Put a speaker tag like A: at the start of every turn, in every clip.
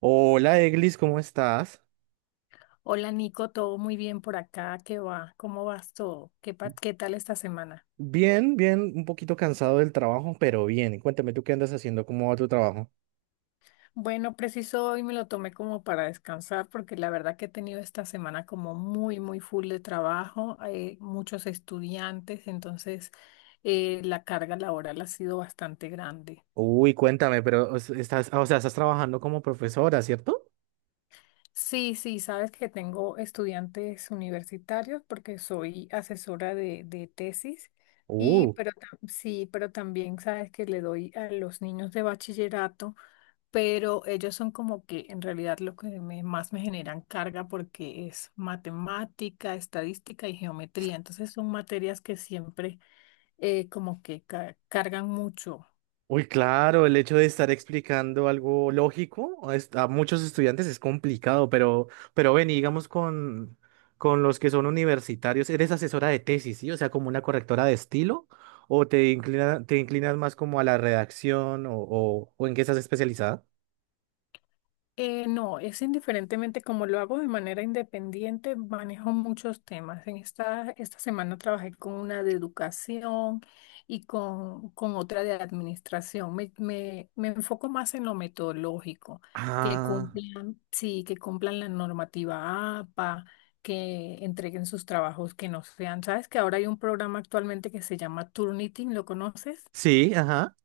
A: Hola, Eglis, ¿cómo estás?
B: Hola Nico, todo muy bien por acá, ¿qué va? ¿Cómo vas todo? ¿Qué tal esta semana?
A: Bien, bien, un poquito cansado del trabajo, pero bien. Cuéntame, ¿tú qué andas haciendo? ¿Cómo va tu trabajo?
B: Bueno, preciso hoy me lo tomé como para descansar porque la verdad que he tenido esta semana como muy full de trabajo, hay muchos estudiantes, entonces la carga laboral ha sido bastante grande.
A: Uy, cuéntame, pero o sea, estás trabajando como profesora, ¿cierto?
B: Sí, sí, sabes que tengo estudiantes universitarios porque soy asesora de tesis.
A: Uh,
B: Pero también sabes que le doy a los niños de bachillerato, pero ellos son como que en realidad más me generan carga porque es matemática, estadística y geometría. Entonces son materias que siempre, como que cargan mucho.
A: Uy, claro, el hecho de estar explicando algo lógico a muchos estudiantes es complicado, pero, ven, y digamos con los que son universitarios, eres asesora de tesis, ¿sí? O sea, como una correctora de estilo, o te inclinas más como a la redacción, o ¿en qué estás especializada?
B: No, es indiferentemente, como lo hago de manera independiente, manejo muchos temas. En esta semana trabajé con una de educación y con otra de administración. Me enfoco más en lo metodológico, que
A: Ah,
B: cumplan, sí, que cumplan la normativa APA, que entreguen sus trabajos, que no sean. ¿Sabes que ahora hay un programa actualmente que se llama Turnitin? ¿Lo conoces?
A: sí, ajá.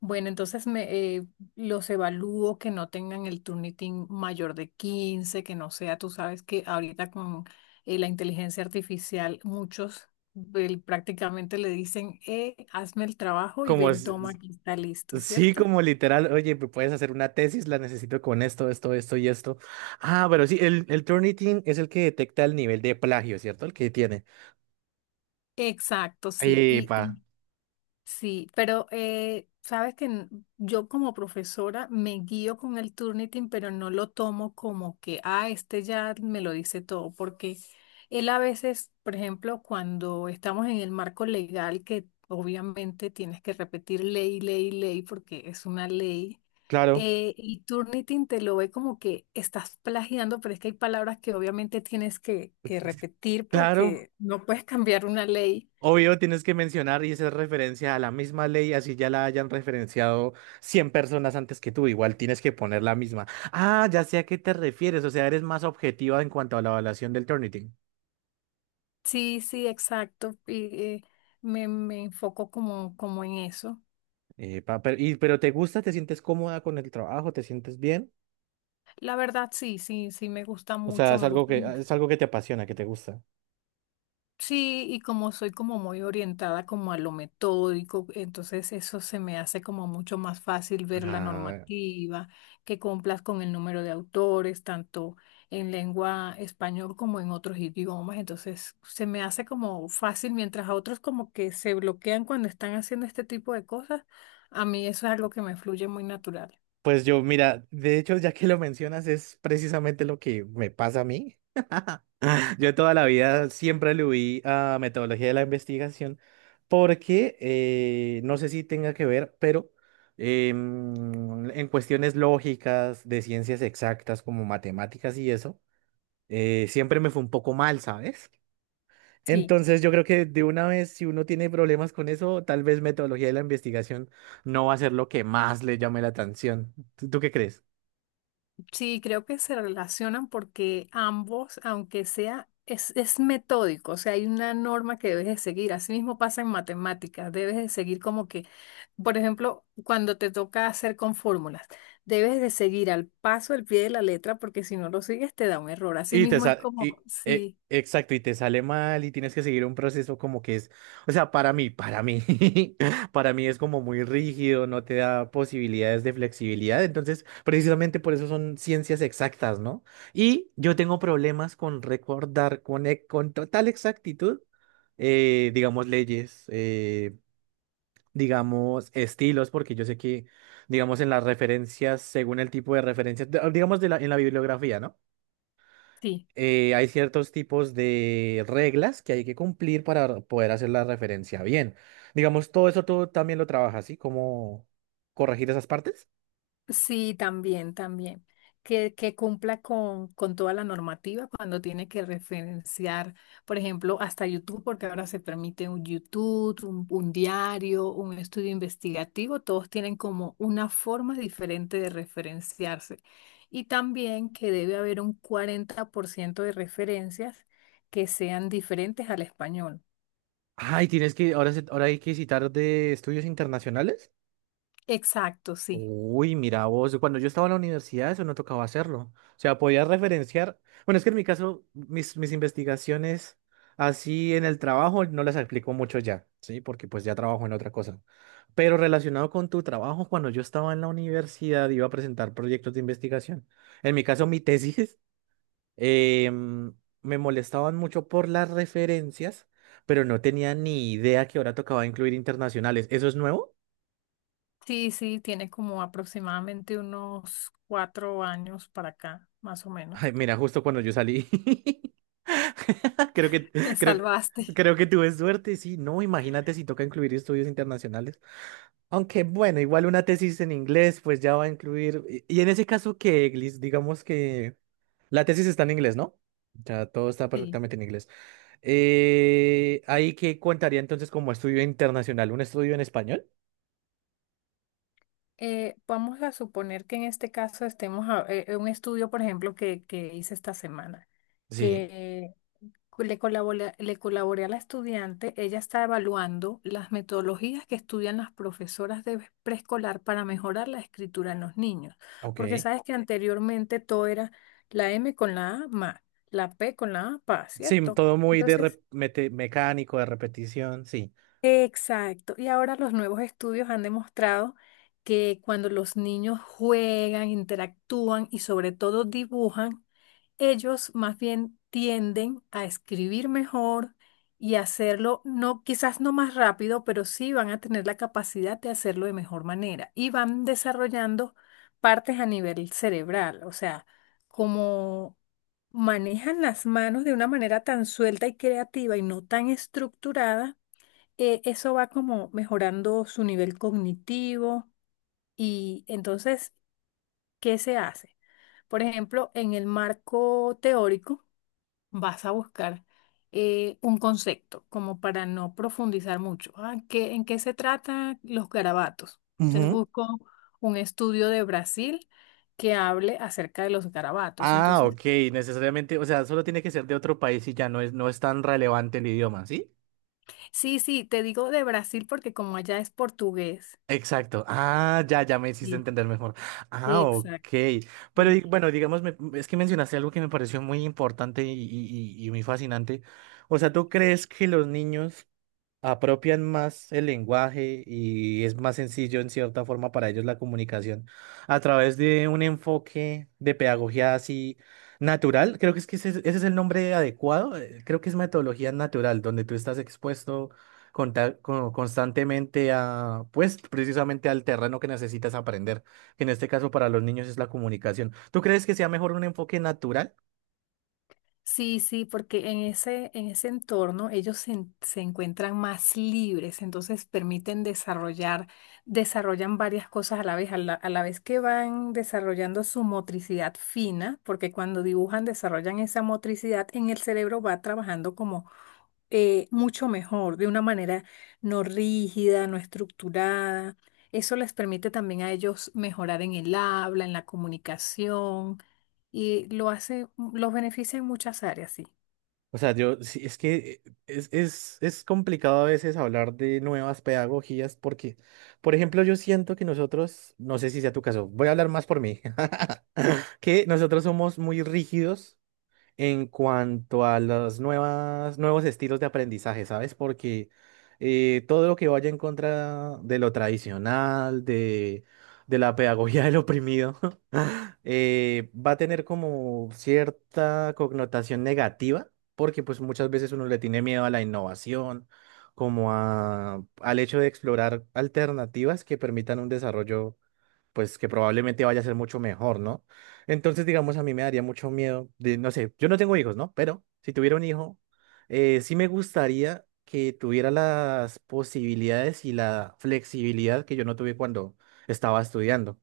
B: Bueno, entonces los evalúo que no tengan el Turnitin mayor de 15, que no sea, tú sabes que ahorita con, la inteligencia artificial, muchos prácticamente le dicen, hazme el trabajo y
A: Como,
B: ven, toma, aquí está listo,
A: sí,
B: ¿cierto?
A: como literal, oye, me puedes hacer una tesis, la necesito con esto, esto, esto y esto. Ah, pero sí, el Turnitin es el que detecta el nivel de plagio, ¿cierto? El que tiene.
B: Exacto, sí.
A: Epa,
B: Y, sí, pero yo como profesora me guío con el Turnitin, pero no lo tomo como que, ah, este ya me lo dice todo, porque él a veces, por ejemplo, cuando estamos en el marco legal, que obviamente tienes que repetir ley, ley, ley, porque es una ley,
A: claro,
B: y Turnitin te lo ve como que estás plagiando, pero es que hay palabras que obviamente que repetir
A: claro.
B: porque no puedes cambiar una ley.
A: Obvio, tienes que mencionar y hacer referencia a la misma ley, así ya la hayan referenciado 100 personas antes que tú, igual tienes que poner la misma. Ah, ya sé a qué te refieres, o sea, eres más objetiva en cuanto a la evaluación del Turnitin.
B: Sí, sí, exacto. Y, me enfoco como, como en eso.
A: Epa, pero ¿te gusta? ¿Te sientes cómoda con el trabajo? ¿Te sientes bien?
B: La verdad, sí, sí, sí, me gusta
A: O sea,
B: mucho,
A: es
B: me
A: algo
B: gusta.
A: que, es algo que te apasiona, que te gusta.
B: Sí, y como soy como muy orientada como a lo metódico, entonces eso se me hace como mucho más fácil ver la
A: Ah.
B: normativa, que cumplas con el número de autores, tanto en lengua español como en otros idiomas, entonces se me hace como fácil, mientras a otros como que se bloquean cuando están haciendo este tipo de cosas, a mí eso es algo que me fluye muy natural.
A: Pues yo, mira, de hecho, ya que lo mencionas, es precisamente lo que me pasa a mí. Yo toda la vida siempre le huí a metodología de la investigación porque no sé si tenga que ver, pero en cuestiones lógicas, de ciencias exactas como matemáticas y eso, siempre me fue un poco mal, ¿sabes?
B: Sí.
A: Entonces yo creo que de una vez, si uno tiene problemas con eso, tal vez metodología de la investigación no va a ser lo que más le llame la atención. ¿Tú qué crees?
B: Sí, creo que se relacionan porque ambos, aunque sea, es metódico, o sea, hay una norma que debes de seguir. Así mismo pasa en matemáticas, debes de seguir como que, por ejemplo, cuando te toca hacer con fórmulas, debes de seguir al paso del pie de la letra porque si no lo sigues te da un error. Así mismo es como, sí,
A: Exacto, y te sale mal y tienes que seguir un proceso como que es, o sea, para mí es como muy rígido, no te da posibilidades de flexibilidad. Entonces, precisamente por eso son ciencias exactas, ¿no? Y yo tengo problemas con recordar con total exactitud, digamos, leyes. Digamos, estilos, porque yo sé que, digamos, en las referencias, según el tipo de referencias digamos, en la bibliografía, ¿no?
B: sí.
A: Hay ciertos tipos de reglas que hay que cumplir para poder hacer la referencia bien. Digamos, todo eso tú también lo trabajas, ¿sí? ¿Cómo corregir esas partes?
B: Sí, también, también. Que cumpla con toda la normativa cuando tiene que referenciar, por ejemplo, hasta YouTube, porque ahora se permite un YouTube, un diario, un estudio investigativo, todos tienen como una forma diferente de referenciarse. Y también que debe haber un 40% de referencias que sean diferentes al español.
A: Ay, tienes que, ahora, ahora hay que citar de estudios internacionales.
B: Exacto, sí.
A: Uy, mira vos, cuando yo estaba en la universidad eso no tocaba hacerlo. O sea, podías referenciar. Bueno, es que en mi caso, mis investigaciones así en el trabajo no las aplico mucho ya, ¿sí? Porque pues ya trabajo en otra cosa. Pero relacionado con tu trabajo, cuando yo estaba en la universidad iba a presentar proyectos de investigación. En mi caso, mi tesis, em, me molestaban mucho por las referencias, pero no tenía ni idea que ahora tocaba incluir internacionales. ¿Eso es nuevo?
B: Sí, sí, tiene como aproximadamente unos 4 años para acá, más o
A: Ay,
B: menos.
A: mira, justo cuando yo salí. Creo que,
B: Te
A: creo,
B: salvaste.
A: creo que tuve suerte, sí. No, imagínate si toca incluir estudios internacionales. Aunque bueno, igual una tesis en inglés, pues ya va a incluir. Y en ese caso que, Liz, digamos que la tesis está en inglés, ¿no? Ya todo está
B: Sí.
A: perfectamente en inglés. ¿Ahí qué contaría entonces como estudio internacional? ¿Un estudio en español?
B: Vamos a suponer que en este caso en un estudio, por ejemplo, que hice esta semana,
A: Sí.
B: que le colaboré a la estudiante, ella está evaluando las metodologías que estudian las profesoras de preescolar para mejorar la escritura en los niños, porque
A: Ok.
B: sabes que, ok, anteriormente todo era la M con la A, ma, la P con la A, pa,
A: Sí,
B: ¿cierto?
A: todo muy de
B: Entonces,
A: mecánico, de repetición, sí.
B: exacto. Y ahora los nuevos estudios han demostrado que cuando los niños juegan, interactúan y sobre todo dibujan, ellos más bien tienden a escribir mejor y hacerlo, no, quizás no más rápido, pero sí van a tener la capacidad de hacerlo de mejor manera y van desarrollando partes a nivel cerebral, o sea, como manejan las manos de una manera tan suelta y creativa y no tan estructurada, eso va como mejorando su nivel cognitivo y entonces, ¿qué se hace? Por ejemplo, en el marco teórico vas a buscar un concepto como para no profundizar mucho. Ah, ¿qué, en qué se tratan los garabatos? Entonces busco un estudio de Brasil que hable acerca de los garabatos.
A: Ah,
B: Entonces,
A: ok, necesariamente, o sea, solo tiene que ser de otro país y ya no es tan relevante el idioma, ¿sí?
B: sí, sí, te digo de Brasil porque como allá es portugués.
A: Exacto. Ah, ya, ya me hiciste
B: Sí,
A: entender mejor. Ah, ok.
B: exacto.
A: Pero
B: Sí.
A: bueno, digamos, es que mencionaste algo que me pareció muy importante y muy fascinante. O sea, ¿tú crees que los niños apropian más el lenguaje y es más sencillo en cierta forma para ellos la comunicación a través de un enfoque de pedagogía así natural? Creo que es que ese es el nombre adecuado. Creo que es metodología natural, donde tú estás expuesto constantemente pues, precisamente al terreno que necesitas aprender, que en este caso para los niños es la comunicación. ¿Tú crees que sea mejor un enfoque natural?
B: Sí, sí, porque en ese entorno ellos se encuentran más libres, entonces permiten desarrollar, desarrollan varias cosas a la vez, a la vez que van desarrollando su motricidad fina, porque cuando dibujan desarrollan esa motricidad, en el cerebro va trabajando como mucho mejor, de una manera no rígida, no estructurada. Eso les permite también a ellos mejorar en el habla, en la comunicación y lo hace, los beneficia en muchas áreas, sí.
A: O sea, yo, sí, es que es complicado a veces hablar de nuevas pedagogías porque, por ejemplo, yo siento que nosotros, no sé si sea tu caso, voy a hablar más por mí, que nosotros somos muy rígidos en cuanto a los nuevos estilos de aprendizaje, ¿sabes? Porque todo lo que vaya en contra de lo tradicional, de la pedagogía del oprimido, va a tener como cierta connotación negativa, porque pues muchas veces uno le tiene miedo a la innovación, como al hecho de explorar alternativas que permitan un desarrollo, pues que probablemente vaya a ser mucho mejor, ¿no? Entonces, digamos, a mí me daría mucho miedo de, no sé, yo no tengo hijos, ¿no? Pero si tuviera un hijo, sí me gustaría que tuviera las posibilidades y la flexibilidad que yo no tuve cuando estaba estudiando.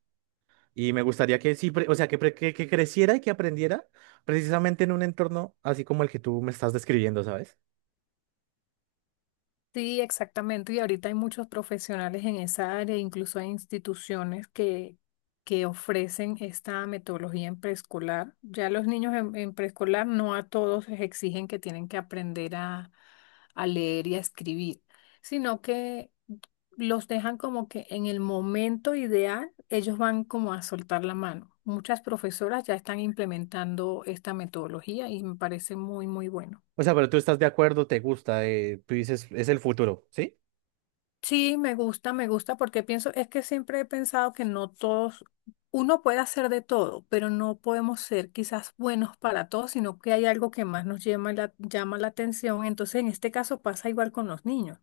A: Y me gustaría que sí, o sea, que creciera y que aprendiera precisamente en un entorno así como el que tú me estás describiendo, ¿sabes?
B: Sí, exactamente. Y ahorita hay muchos profesionales en esa área, incluso hay instituciones que ofrecen esta metodología en preescolar. Ya los niños en preescolar, no a todos les exigen que tienen que aprender a leer y a escribir, sino que los dejan como que en el momento ideal ellos van como a soltar la mano. Muchas profesoras ya están implementando esta metodología y me parece muy bueno.
A: O sea, pero tú estás de acuerdo, te gusta, tú dices, es el futuro, ¿sí?
B: Sí, me gusta, porque pienso, es que siempre he pensado que no todos, uno puede hacer de todo, pero no podemos ser quizás buenos para todos, sino que hay algo que más nos llama llama la atención. Entonces, en este caso pasa igual con los niños.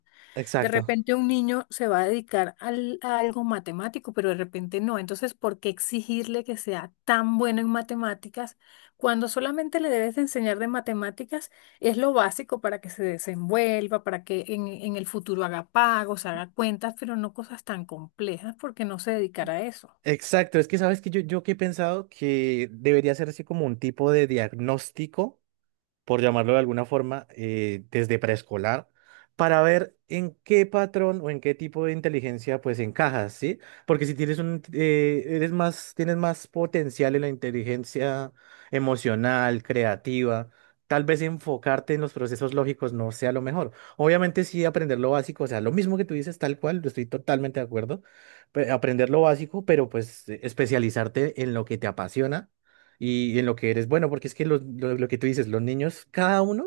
B: De
A: Exacto.
B: repente un niño se va a dedicar a algo matemático, pero de repente no. Entonces, ¿por qué exigirle que sea tan bueno en matemáticas cuando solamente le debes de enseñar de matemáticas? Es lo básico para que se desenvuelva, para que en el futuro haga pagos, haga cuentas, pero no cosas tan complejas porque no se dedicará a eso.
A: Exacto, es que sabes que yo que he pensado que debería ser así como un tipo de diagnóstico por llamarlo de alguna forma, desde preescolar, para ver en qué patrón o en qué tipo de inteligencia pues encajas, ¿sí? Porque si tienes tienes más potencial en la inteligencia emocional, creativa, tal vez enfocarte en los procesos lógicos no sea lo mejor. Obviamente sí aprender lo básico, o sea, lo mismo que tú dices, tal cual, estoy totalmente de acuerdo, aprender lo básico, pero pues especializarte en lo que te apasiona y en lo que eres bueno, porque es que lo que tú dices, los niños, cada uno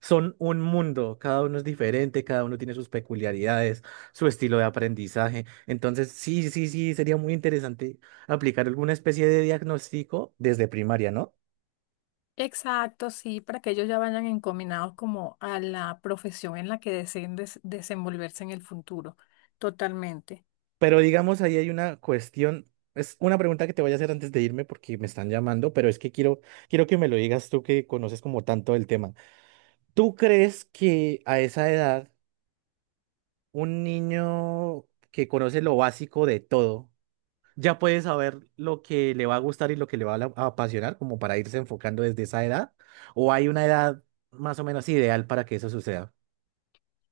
A: son un mundo, cada uno es diferente, cada uno tiene sus peculiaridades, su estilo de aprendizaje. Entonces, sí, sí, sí, sería muy interesante aplicar alguna especie de diagnóstico desde primaria, ¿no?
B: Exacto, sí, para que ellos ya vayan encaminados como a la profesión en la que deseen desenvolverse en el futuro. Totalmente.
A: Pero digamos, ahí hay una cuestión, es una pregunta que te voy a hacer antes de irme porque me están llamando, pero es que quiero que me lo digas tú que conoces como tanto el tema. ¿Tú crees que a esa edad un niño que conoce lo básico de todo, ya puede saber lo que le va a gustar y lo que le va a apasionar, como para irse enfocando desde esa edad, o hay una edad más o menos ideal para que eso suceda?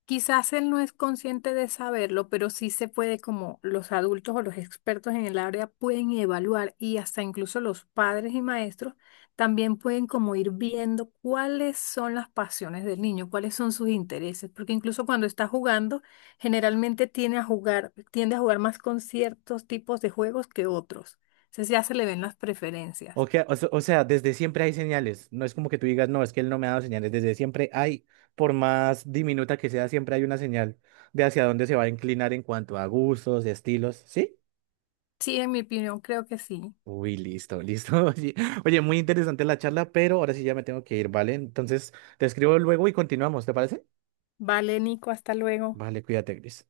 B: Quizás él no es consciente de saberlo, pero sí se puede, como los adultos o los expertos en el área pueden evaluar y hasta incluso los padres y maestros también pueden como ir viendo cuáles son las pasiones del niño, cuáles son sus intereses, porque incluso cuando está jugando, generalmente tiende a jugar más con ciertos tipos de juegos que otros. Entonces ya se le ven las
A: O,
B: preferencias.
A: que- o se- o sea, desde siempre hay señales, no es como que tú digas, no, es que él no me ha dado señales, desde siempre hay, por más diminuta que sea, siempre hay una señal de hacia dónde se va a inclinar en cuanto a gustos, estilos, ¿sí?
B: Sí, en mi opinión, creo que sí.
A: Uy, listo, listo. Oye, muy interesante la charla, pero ahora sí ya me tengo que ir, ¿vale? Entonces, te escribo luego y continuamos, ¿te parece?
B: Vale, Nico, hasta luego.
A: Vale, cuídate, Gris.